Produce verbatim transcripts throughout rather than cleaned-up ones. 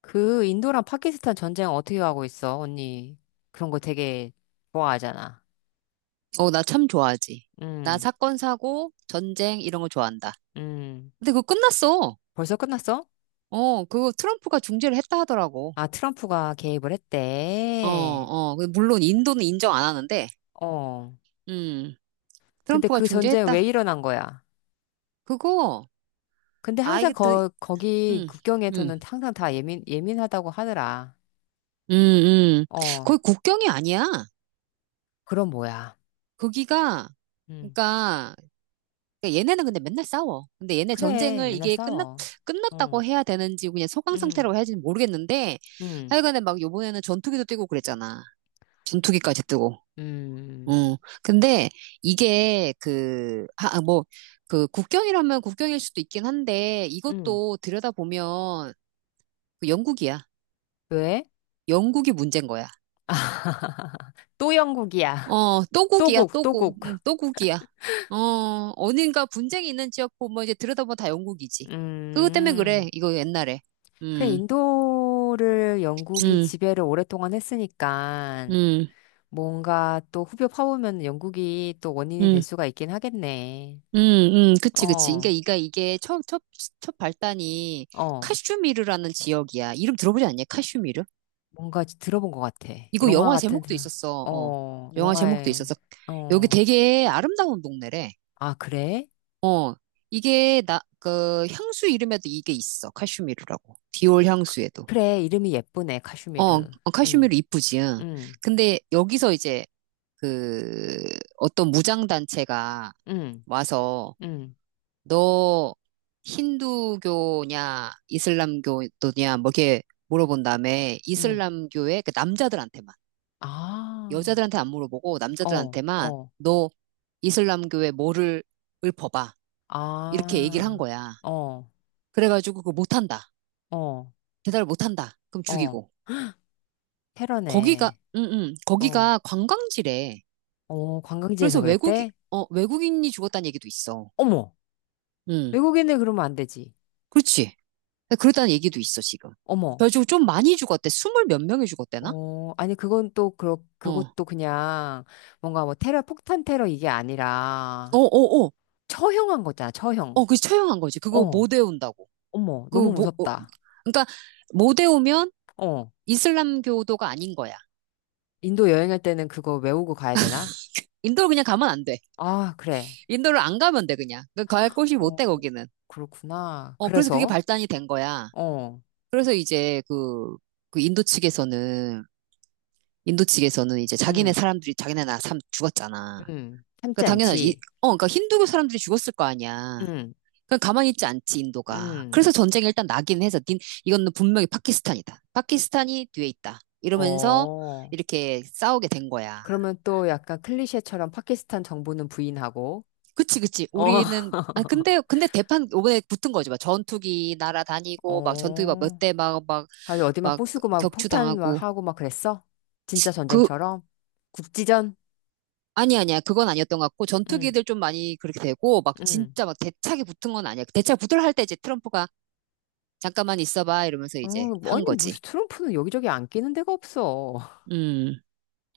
그 인도랑 파키스탄 전쟁 어떻게 하고 있어? 언니 그런 거 되게 좋아하잖아. 어, 나 참 좋아하지. 나 음, 사건, 사고, 전쟁, 이런 거 좋아한다. 음. 근데 그거 끝났어. 벌써 끝났어? 어, 그거 트럼프가 중재를 했다 하더라고. 아, 트럼프가 개입을 어, 했대. 어. 근데 물론 인도는 인정 안 하는데, 어. 음, 근데 트럼프가 그 전쟁 왜 중재했다. 일어난 거야? 그거, 근데 아, 항상 이게 더, 거, 거기 음, 음, 국경에서는 항상 다 예민, 예민하다고 하더라. 음, 음. 어. 거의 국경이 아니야. 그럼 뭐야? 거기가, 음. 그러니까, 그러니까 얘네는 근데 맨날 싸워. 근데 얘네 그래, 전쟁을 맨날 이게 끝났, 싸워. 어. 끝났다고 해야 되는지, 그냥 소강 음, 상태라고 해야 되는지 모르겠는데, 음, 하여간에 막 요번에는 전투기도 뛰고 그랬잖아. 전투기까지 뜨고. 음, 음. 근데 이게 그, 하, 아, 뭐, 그 국경이라면 국경일 수도 있긴 한데 음. 음. 이것도 들여다보면 그 영국이야. 왜? 영국이 문제인 거야. 또 영국이야. 어, 또국이야, 또국, 또국. 또국. 응, 또국이야. 어, 어딘가 분쟁이 있는 지역 보면 이제 들여다보면 다 영국이지. 그것 때문에 그래. 음. 이거 옛날에. 그 음, 인도를 영국이 음, 지배를 오랫동안 했으니까 음, 뭔가 또 후벼 파보면 영국이 또 원인이 될 음. 수가 있긴 하겠네. 음, 음, 그치, 그치. 그러니까 어, 이가 이게 첫, 첫, 첫 발단이 어. 카슈미르라는 지역이야. 이름 들어보지 않냐? 카슈미르? 뭔가 들어본 것 같아. 이거 영화 영화 같은, 제목도 있었어. 어. 어, 영화 제목도 영화에, 있었어. 여기 어. 되게 아름다운 동네래. 아, 그래? 어. 이게 나, 그 향수 이름에도 이게 있어. 카슈미르라고. 디올 그- 향수에도. 그래, 이름이 예쁘네, 어, 카슈미르. 어, 응, 카슈미르 이쁘지. 응. 응, 근데 여기서 이제 그 어떤 무장단체가 응, 와서 응, 너 힌두교냐 이슬람교도냐 뭐 이렇게 물어본 다음에 응. 이슬람교의 그 남자들한테만 아, 여자들한테 안 물어보고 어, 남자들한테만 어. 너 이슬람교에 뭐를 읊어봐. 이렇게 얘기를 한 아, 거야. 어. 그래가지고 그거 못한다. 어, 대답을 못한다. 그럼 어, 죽이고. 거기가, 테러네. 응, 응. 어, 거기가 관광지래. 어, 그래서 관광지에서 외국이, 그랬대? 어, 외국인이 죽었다는 얘기도 있어. 어머, 응. 외국인을 그러면 안 되지. 그렇지. 그렇다는 얘기도 있어, 지금. 어머, 그래가지고 좀 많이 죽었대. 스물 몇 명이 죽었대나? 어, 아니, 그건 또, 그렇, 어. 그것도 그냥, 뭔가 뭐 테러, 폭탄 테러 이게 어, 아니라, 어, 어. 처형한 거잖아, 어, 처형. 그 처형한 거지. 그거 어, 못 외운다고. 어머, 그 너무 뭐, 어, 무섭다. 그러니까 못 외우면 어, 이슬람교도가 아닌 거야. 인도 여행할 때는 그거 외우고 가야 되나? 인도를 그냥 가면 안 돼. 아, 그래. 인도를 안 가면 돼, 그냥. 그갈 곳이 못 어, 돼, 거기는. 그렇구나. 어, 그래서 그게 그래서, 발단이 된 거야. 어, 그래서 이제 그, 그 인도 측에서는, 인도 측에서는 이제 자기네 응, 사람들이, 자기네 나 사람 죽었잖아. 응, 참지 그러니까 당연하지. 이- 않지. 어, 그러니까 힌두교 사람들이 죽었을 거 아니야. 응, 그냥 가만히 있지 않지, 인도가. 응, 그래서 전쟁이 일단 나긴 해서, 닌, 이거는 분명히 파키스탄이다. 파키스탄이 뒤에 있다. 이러면서 어. 이렇게 싸우게 된 거야. 그러면 또 약간 클리셰처럼 파키스탄 정부는 부인하고, 그치, 그치. 어, 우리는, 아, 근데, 근데 대판, 이번에 붙은 거지. 막 전투기 날아다니고, 막 전투기 막 몇 어, 대 막, 막, 아주 어디 막 막 부수고 막 폭탄 막 격추당하고. 하고 막 그랬어? 진짜 그, 전쟁처럼? 국지전? 아니, 아니야. 그건 아니었던 것 같고, 응, 전투기들 좀 많이 그렇게 되고, 막 응. 진짜 막 대차게 붙은 건 아니야. 대차 붙으려 할 때 이제 트럼프가 잠깐만 있어봐. 이러면서 어, 이제 한 아니, 거지. 무슨 트럼프는 여기저기 안 끼는 데가 없어. 음,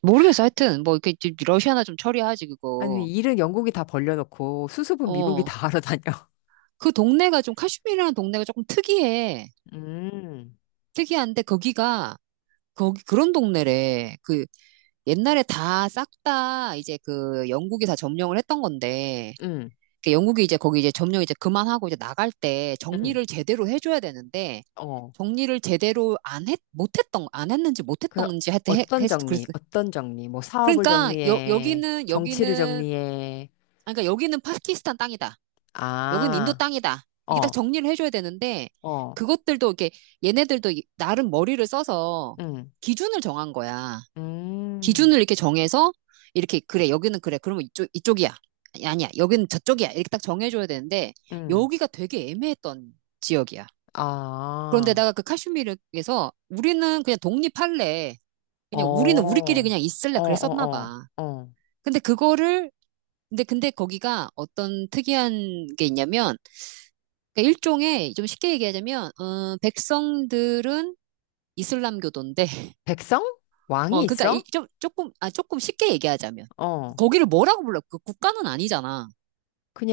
모르겠어. 하여튼, 뭐, 이렇게 좀 러시아나 좀 처리하지, 아니, 그거. 일은 영국이 다 벌려놓고 수습은 미국이 어. 다 하러 다녀. 그 동네가 좀, 카슈미르라는 동네가 조금 특이해. 음, 특이한데, 거기가, 거기 그런 동네래. 그 옛날에 다 싹 다 이제 그 영국이 다 점령을 했던 건데 음, 그 영국이 이제 거기 이제 점령 이제 그만하고 이제 나갈 때 음, 정리를 제대로 해줘야 되는데 어. 정리를 제대로 안 했, 못했던 안 했는지 그, 못했던지 하여튼 해, 어떤 했, 그랬, 정리, 어떤 정리, 뭐 사업을 그러니까 여, 정리해, 여기는 정치를 여기는 정리해. 아, 그러니까 여기는 파키스탄 땅이다. 여기는 인도 아, 땅이다. 이게 딱 어. 정리를 해줘야 되는데 어, 그것들도 이렇게 얘네들도 이- 나름 머리를 써서 응, 기준을 정한 거야. 음, 기준을 이렇게 정해서 이렇게 그래 여기는 그래 그러면 이쪽 이쪽이야 아니, 아니야, 여기는 저쪽이야, 이렇게 딱 정해줘야 되는데 응, 여기가 되게 애매했던 지역이야. 아, 그런데다가 그 카슈미르에서 우리는 그냥 독립할래, 어, 그냥 우리는 우리끼리 어, 그냥 있을래, 어, 그랬었나 어, 봐. 어. 근데 그거를 근데 근데 거기가 어떤 특이한 게 있냐면 그러니까 일종의 좀 쉽게 얘기하자면 어, 백성들은 이슬람교도인데 백성? 왕이 어, 그러니까 이, 있어? 좀 조금 아 조금 쉽게 얘기하자면 어, 거기를 뭐라고 불러? 그 국가는 아니잖아.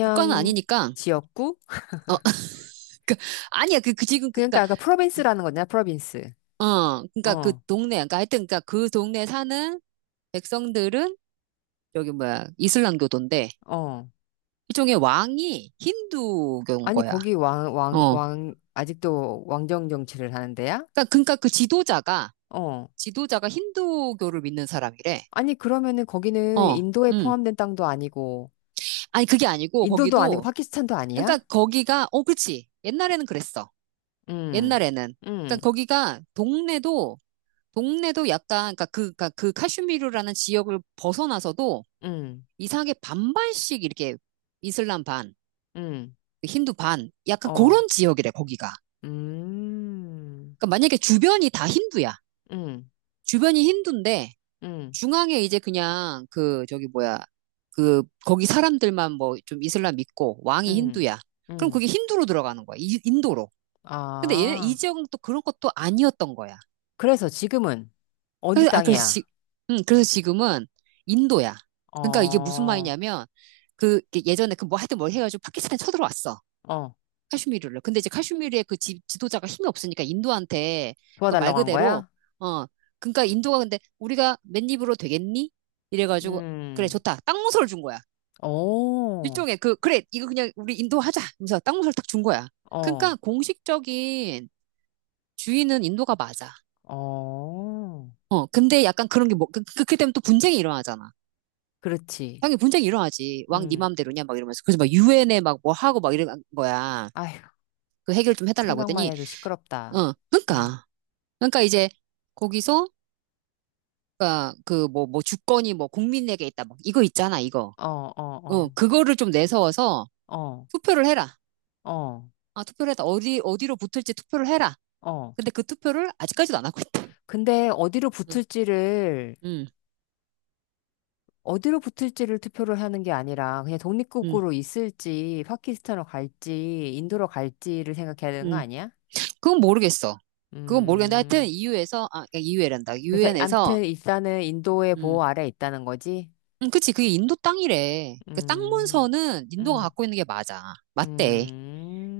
국가는 아니니까 지역구? 어, 그 아니야, 그, 그 지금, 그, 그니까 그러니까 아까 프로빈스라는 거냐, 프로빈스. 어, 그니까 그 어, 동네, 그니까 하여튼, 그니까 그 동네 사는 백성들은 여기 뭐야 이슬람교도인데 어. 일종의 왕이 힌두교인 아니, 거야. 거기 왕, 왕, 어, 왕, 아직도 왕정 정치를 하는 데야? 그니까 그니까 그 지도자가 어. 지도자가 힌두교를 믿는 사람이래. 아니, 그러면은 거기는 어, 인도에 음, 포함된 땅도 아니고, 아니 그게 아니고 인도도 아니고 거기도 파키스탄도 그니까 아니야? 거기가 어, 그렇지. 옛날에는 그랬어. 음, 옛날에는. 음, 그러니까 거기가 동네도 동네도 약간 그러니까 그, 그러니까 그 카슈미르라는 지역을 벗어나서도 음, 이상하게 반반씩 이렇게 이슬람 반, 음, 그 힌두 반, 약간 어. 그런 지역이래 거기가. 음, 그러니까 만약에 주변이 다 힌두야. 음, 주변이 힌두인데 음, 중앙에 이제 그냥 그 저기 뭐야 그 거기 사람들만 뭐 좀 이슬람 믿고 왕이 음, 힌두야. 그럼 음. 그게 힌두로 들어가는 거야. 이- 인도로. 근데 얘네 이 아, 지역은 또 그런 것도 아니었던 거야. 그래서 지금은 어디 그래서, 아, 그래서 지, 땅이야? 음, 그래서 지금은 인도야. 그러니까 이게 무슨 어, 말이냐면, 그, 이게 예전에 그 뭐 하여튼 뭘 해가지고 파키스탄에 쳐들어왔어. 어, 카슈미르를. 근데 이제 카슈미르의 그 지, 지도자가 힘이 없으니까 인도한테, 그 말 도와달라고 한 그대로, 거야? 어, 그러니까 인도가 근데 우리가 맨입으로 되겠니? 이래가지고, 그래, 음, 좋다. 땅무서를 준 거야. 오, 일종의 그, 그래, 이거 그냥 우리 인도 하자. 하면서 땅무서를 딱 준 거야. 어, 그러니까 공식적인 주인은 인도가 맞아. 어, 어, 근데 약간 그런 게 뭐, 그, 그렇게 되면 또 분쟁이 일어나잖아. 그렇지. 당연히 분쟁이 일어나지. 왕 네 음, 맘대로냐? 막 이러면서. 그래서 막 유엔에 막 뭐 하고 막 이런 거야. 아휴, 그 해결 좀 해달라고 생각만 했더니, 해도 시끄럽다. 어, 음, 그러니까. 그러니까 이제 거기서, 그러니까 그 뭐, 뭐 주권이 뭐 국민에게 있다. 막 이거 있잖아, 이거. 어, 어, 어, 어, 그거를 좀 내세워서 어, 투표를 해라. 어, 아, 투표를 해라. 어디, 어디로 붙을지 투표를 해라. 어. 근데 그 투표를 아직까지도 안 하고 있다. 근데 어디로 응, 붙을지를 응, 어디로 붙을지를 투표를 하는 게 아니라 그냥 응, 독립국으로 있을지 파키스탄으로 갈지 인도로 갈지를 생각해야 되는 거 응. 아니야? 그건 모르겠어. 그건 모르겠는데 하여튼 음. 유 u 에서 아, 유 u 란다유 그래서 엔에서 암튼 일단은 인도의 보호 아래 있다는 거지. 응, 그치. 그게 인도 땅이래. 그 땅 음. 문서는 인도가 음. 갖고 있는 게 맞아. 맞대.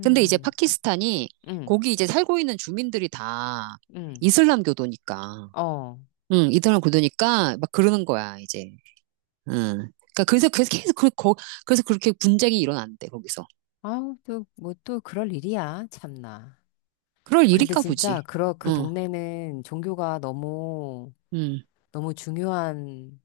근데 이제 파키스탄이 음. 거기 이제 살고 있는 주민들이 다 음. 이슬람 교도니까. 어. 응, 이슬람 교도니까 막 그러는 거야, 이제. 응. 그러니까 그래서, 그래서 계속 그, 거, 그래서 그렇게 분쟁이 일어난대, 거기서. 아우 또뭐 또 그럴 일이야. 참나. 그럴 근데 일인가 진짜 보지. 그러 그 응, 동네는 종교가 너무 응, 너무 중요한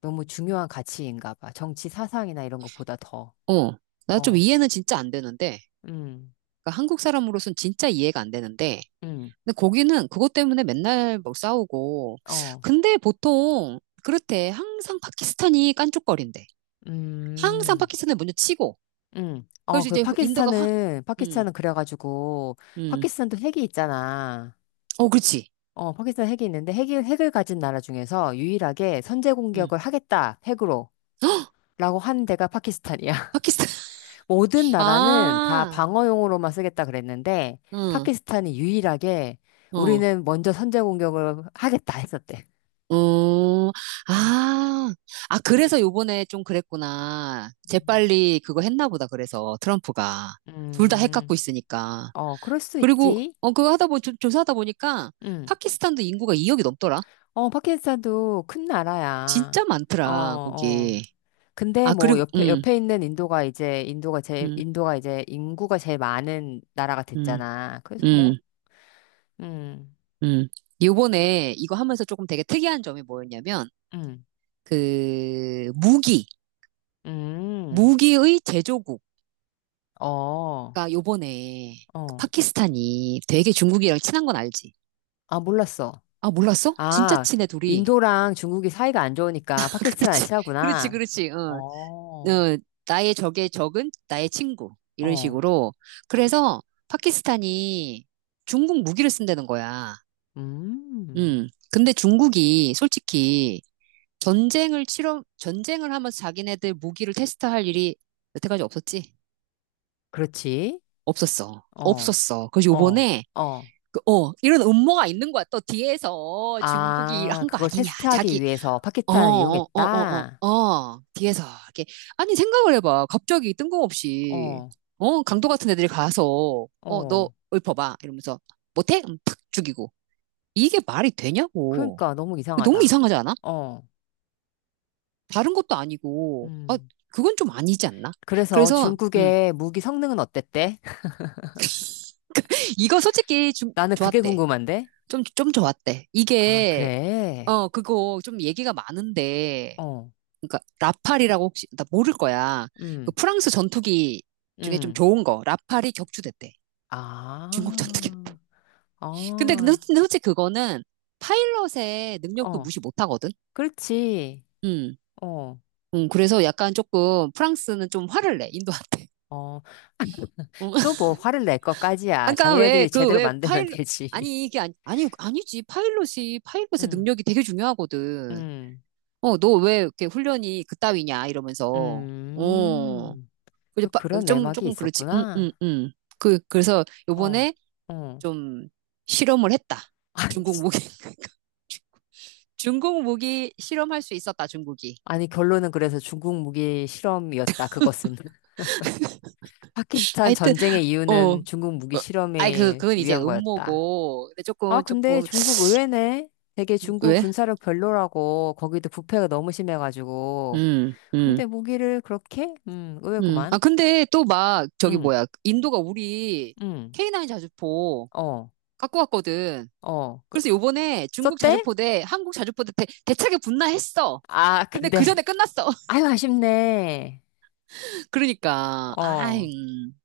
너무 중요한 가치인가 봐. 정치 사상이나 이런 것보다 더. 어. 나 좀 어, 이해는 진짜 안 되는데. 음, 그러니까 한국 사람으로선 진짜 이해가 안 되는데. 음, 근데 거기는 그것 때문에 맨날 뭐 싸우고. 어, 근데 보통 그렇대. 항상 파키스탄이 깐족거린대. 항상 음, 파키스탄을 먼저 치고. 음. 어, 그래서 그 이제 인도가 화, 파키스탄은, 음, 파키스탄은 그래가지고, 음. 파키스탄도 핵이 있잖아. 어, 그렇지. 어, 파키스탄 핵이 있는데, 핵을 핵을 가진 나라 중에서 유일하게 선제 음. 공격을 하겠다, 핵으로. 헉! 라고 한 데가 파키스탄이야. 파키스탄. 모든 나라는 다 아, 방어용으로만 쓰겠다 그랬는데, 응, 파키스탄이 유일하게 어, 우리는 먼저 선제 공격을 하겠다 했었대. 어, 어. 아, 아, 그래서 요번에 좀 그랬구나. 재빨리 그거 했나 보다, 그래서 트럼프가. 둘 다 핵 갖고 음, 있으니까. 어, 그럴 수 그리고 있지. 어 그거 하다 보 조- 조사하다 보니까 응 파키스탄도 인구가 이 억이 넘더라. 어, 파키스탄도 큰 진짜 나라야. 어, 많더라 어. 거기. 근데 아 뭐 그리고 옆에 음, 옆에 있는 인도가 이제 인도가 제 음, 인도가 이제 인구가 제일 많은 나라가 음, 됐잖아. 그래서 음, 뭐 음. 음. 요번에 이거 하면서 조금 되게 특이한 점이 뭐였냐면 음. 그 무기 음. 무기의 제조국가 어. 요번에 어. 파키스탄이 되게 중국이랑 친한 건 알지? 아, 몰랐어. 아 몰랐어? 진짜 아, 친해 둘이. 인도랑 중국이 사이가 안 좋으니까 파키스탄을 그렇지, 그렇지, 친하구나. 그렇지. 어. 어. 어, 나의 적의 적은 나의 친구. 이런 어. 식으로. 그래서 파키스탄이 중국 무기를 쓴다는 거야. 음. 음. 근데 중국이 솔직히 전쟁을 치러, 전쟁을 하면서 자기네들 무기를 테스트할 일이 여태까지 없었지? 그렇지. 없었어. 어. 없었어. 그래서 어. 요번에, 어. 그, 어, 이런 음모가 있는 거야. 또 뒤에서 중국이 아, 한 거 그걸 아니냐. 테스트하기 자기 위해서 어, 파키탄을 어, 어, 어, 이용했다? 어, 어, 뒤에서, 이렇게. 아니, 생각을 해봐. 갑자기 뜬금없이, 어, 어, 강도 같은 애들이 가서, 어, 너 어. 읊어봐. 이러면서, 못해? 음, 탁 죽이고. 이게 말이 되냐고. 그러니까 너무 너무 이상하다. 이상하지 않아? 어, 다른 것도 아니고, 아, 음. 그건 좀 아니지 않나? 그래서 그래서, 음, 중국의 무기 성능은 어땠대? 이거 솔직히 좀 나는 그게 좋았대. 궁금한데? 좀, 좀 좋았대. 아, 이게, 그래? 어, 그거 좀 얘기가 많은데, 어, 그러니까 라팔이라고 혹시 나 모를 거야. 그 음, 프랑스 전투기 중에 좀 음. 좋은 거 라팔이 격추됐대. 중국 전투기. 아, 근데 근데 솔- 어, 근데 솔직히 그거는 파일럿의 능력도 어. 무시 못 하거든. 그렇지. 음. 어, 음, 그래서 약간 조금 프랑스는 좀 화를 내, 인도한테. 어. 음. 또 뭐 화를 낼 것까지야. 아까 왜, 자기네들이 그, 제대로 왜 만들면 파일럿, 되지. 아니, 이게 아니, 아니, 아니지. 파일럿이, 파일럿의 음, 능력이 되게 중요하거든. 음, 어, 너 왜 이렇게 훈련이 그따위냐, 이러면서. 어. 음. 이제 또 바- 그런 좀, 내막이 조금 그렇지. 응, 응, 있었구나. 응. 그, 그래서 어, 요번에 어. 좀 실험을 했다. 아니, 중국 진- 무기. 중국 무기 실험할 수 있었다, 중국이. 아니, 결론은 그래서 중국 무기 실험이었다, 그것은. 파키스탄 하여튼, 전쟁의 어. 이유는 중국 무기 아이, 그, 실험을 그건 이제 위한 거였다. 음모고. 근데 아, 조금, 근데 조금, 중국 의외네. 되게 중국 왜? 군사력 별로라고, 거기도 부패가 너무 심해가지고. 음, 음, 근데 무기를 그렇게? 음, 음. 아, 의외구만. 근데 또 막, 저기 음, 뭐야. 인도가 우리 음, 케이 구 자주포 어, 갖고 왔거든. 어. 그- 그래서 그- 요번에 중국 썼대? 자주포 대 한국 자주포 대 대, 대차게 붙나 했어. 아, 근데 근데. 그 전에 끝났어. 아유, 아쉽네. 그러니까, 아이, 어. 음.